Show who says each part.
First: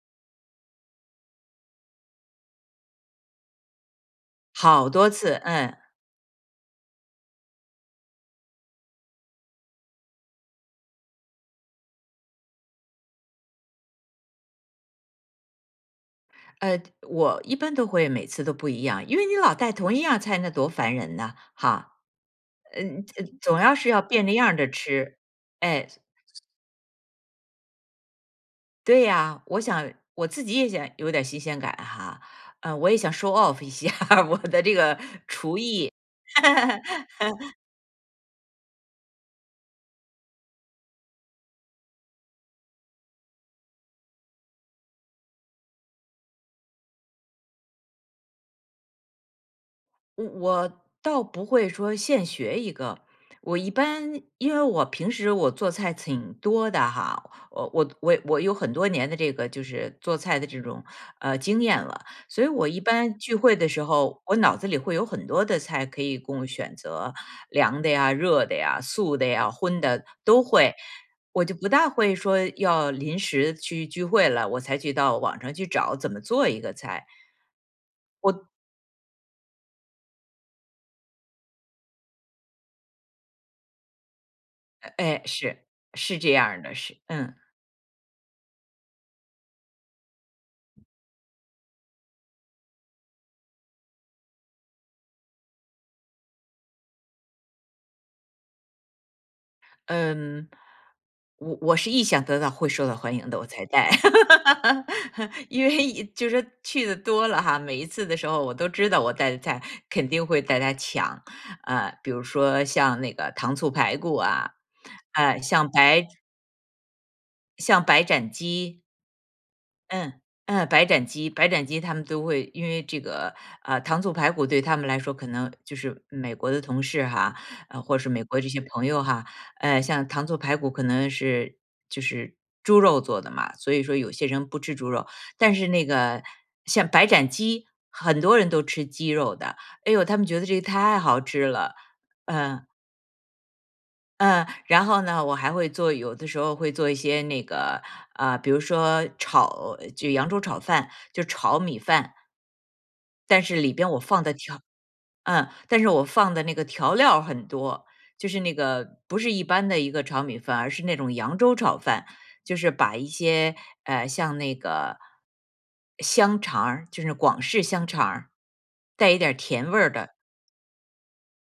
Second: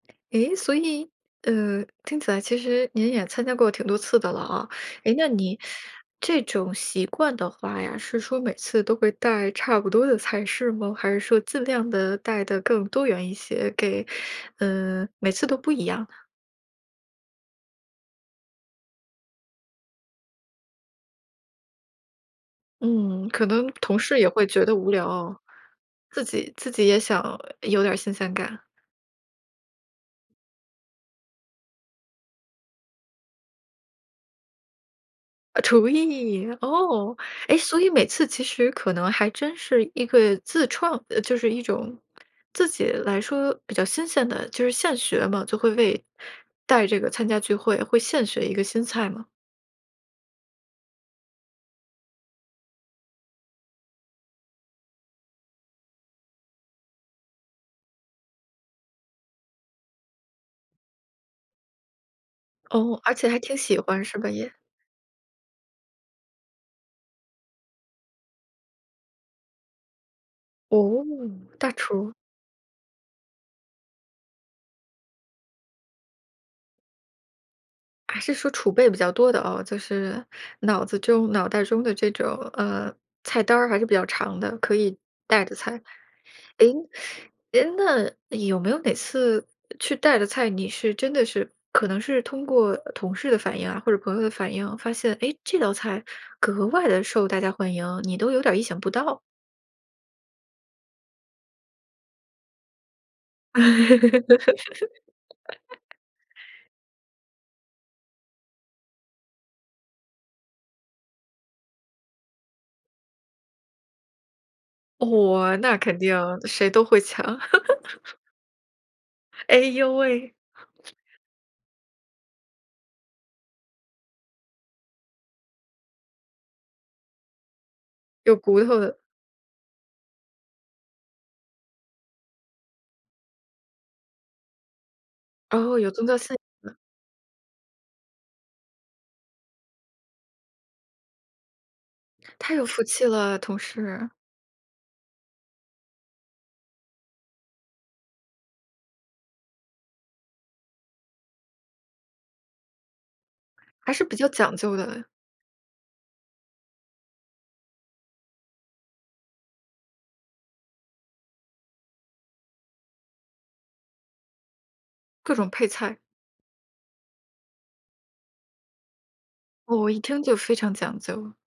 Speaker 1: 诶，所以，呃，听起来其实您也参加过挺多次的了啊，
Speaker 2: 好多
Speaker 1: 哎那
Speaker 2: 次，
Speaker 1: 你，
Speaker 2: 嗯。
Speaker 1: 这种习惯的话呀，是说每次都会带差不多的菜式吗？还是说尽量地带得更多元一些给呃，每次都不一样呢？
Speaker 2: 呃，我一般都会每次都不一样，因为你老带同一样菜，那多烦人呢，哈。呃呃
Speaker 1: 嗯，可
Speaker 2: 总
Speaker 1: 能
Speaker 2: 要是
Speaker 1: 同
Speaker 2: 要
Speaker 1: 事
Speaker 2: 变
Speaker 1: 也
Speaker 2: 着
Speaker 1: 会
Speaker 2: 样
Speaker 1: 觉
Speaker 2: 着
Speaker 1: 得无
Speaker 2: 吃，
Speaker 1: 聊。
Speaker 2: 哎。
Speaker 1: 自己自己也想有点儿新鲜感。
Speaker 2: 对呀，我想我自己也想有点儿新鲜感哈，呃我也想 Show Of 一下我的这个厨
Speaker 1: 呃厨
Speaker 2: 艺。
Speaker 1: 艺，哦。哎，所以每次其实可能还真是一个自创，呃就是一种自己来说比较新鲜的就是现学嘛，就会为带这个参加聚会，会现学一个新菜吗？
Speaker 2: 我我倒不会说现学一个。我一般因为我平时我做菜挺多的哈，呃我我我我有很多年的这个就是做菜的这种，呃，经验了，所以我一
Speaker 1: 哦，而
Speaker 2: 般
Speaker 1: 且
Speaker 2: 聚
Speaker 1: 还
Speaker 2: 会
Speaker 1: 挺
Speaker 2: 的
Speaker 1: 喜
Speaker 2: 时
Speaker 1: 欢是
Speaker 2: 候，
Speaker 1: 吧
Speaker 2: 我
Speaker 1: 也？
Speaker 2: 脑子里会有很多的菜可以供选择。凉的呀，热的呀、素的呀，荤的都会。
Speaker 1: 哦，
Speaker 2: 我就
Speaker 1: 大
Speaker 2: 不大
Speaker 1: 厨。
Speaker 2: 会说要临时去聚会了，我才去到网上去找怎么做一个菜。
Speaker 1: 还是
Speaker 2: 我
Speaker 1: 说储备比较多的哦，就是，脑子中脑袋中的这种呃菜单儿还是比较长的，可以
Speaker 2: 哎
Speaker 1: 带的
Speaker 2: 是，
Speaker 1: 菜。
Speaker 2: 是这样儿
Speaker 1: 哎
Speaker 2: 的是嗯。
Speaker 1: 哎那有没有哪次，去带的菜，你是真的是可能是通过同事的反应啊或者朋友的反应哦，发现，诶，这道菜格外地受大家欢迎，你都有点儿意想不到？
Speaker 2: 嗯。我我是意想得到会受到欢迎的，我才带。因为，就是去的多了哈，每一次的时候我都知道我带的菜肯定会大家抢，啊比如说像那个糖醋排骨啊，呃，
Speaker 1: 哦，
Speaker 2: 像
Speaker 1: 那肯
Speaker 2: 白
Speaker 1: 定，谁都会抢。
Speaker 2: 像白 斩鸡。
Speaker 1: 哎呦
Speaker 2: 嗯
Speaker 1: 喂。
Speaker 2: 嗯，白斩鸡白斩鸡，他们都会因为这个呃，糖醋排骨对他们来说可能，就是美国的同事哈，或是美
Speaker 1: 有
Speaker 2: 国这些
Speaker 1: 骨头
Speaker 2: 朋
Speaker 1: 的。
Speaker 2: 友哈，呃像糖醋排骨可能是就是猪肉做的嘛，所以说有些人不吃猪肉。但是
Speaker 1: 哦，
Speaker 2: 那
Speaker 1: 有宗教
Speaker 2: 个，
Speaker 1: 信仰的。
Speaker 2: 像白斩鸡，很多人都吃鸡肉的，哎哟，他们觉得这个太好吃了。
Speaker 1: 太有
Speaker 2: 嗯。
Speaker 1: 福气了同事。
Speaker 2: 嗯，然后呢，我还会做有的时候会做一些那个，呃，比如说炒就扬州炒饭，就炒米饭。但是里边
Speaker 1: 还
Speaker 2: 我
Speaker 1: 是比
Speaker 2: 放
Speaker 1: 较
Speaker 2: 的
Speaker 1: 讲
Speaker 2: 调
Speaker 1: 究的。
Speaker 2: 嗯，但是我放的那个调料很多，就是那个，不是一般的一个炒米饭，而是那种扬州炒饭，就是把一些，呃，像那个，
Speaker 1: 各种配菜。
Speaker 2: 香肠儿，就是广式香肠儿，带一点儿甜味
Speaker 1: 我
Speaker 2: 儿
Speaker 1: 一
Speaker 2: 的
Speaker 1: 听就非常讲究。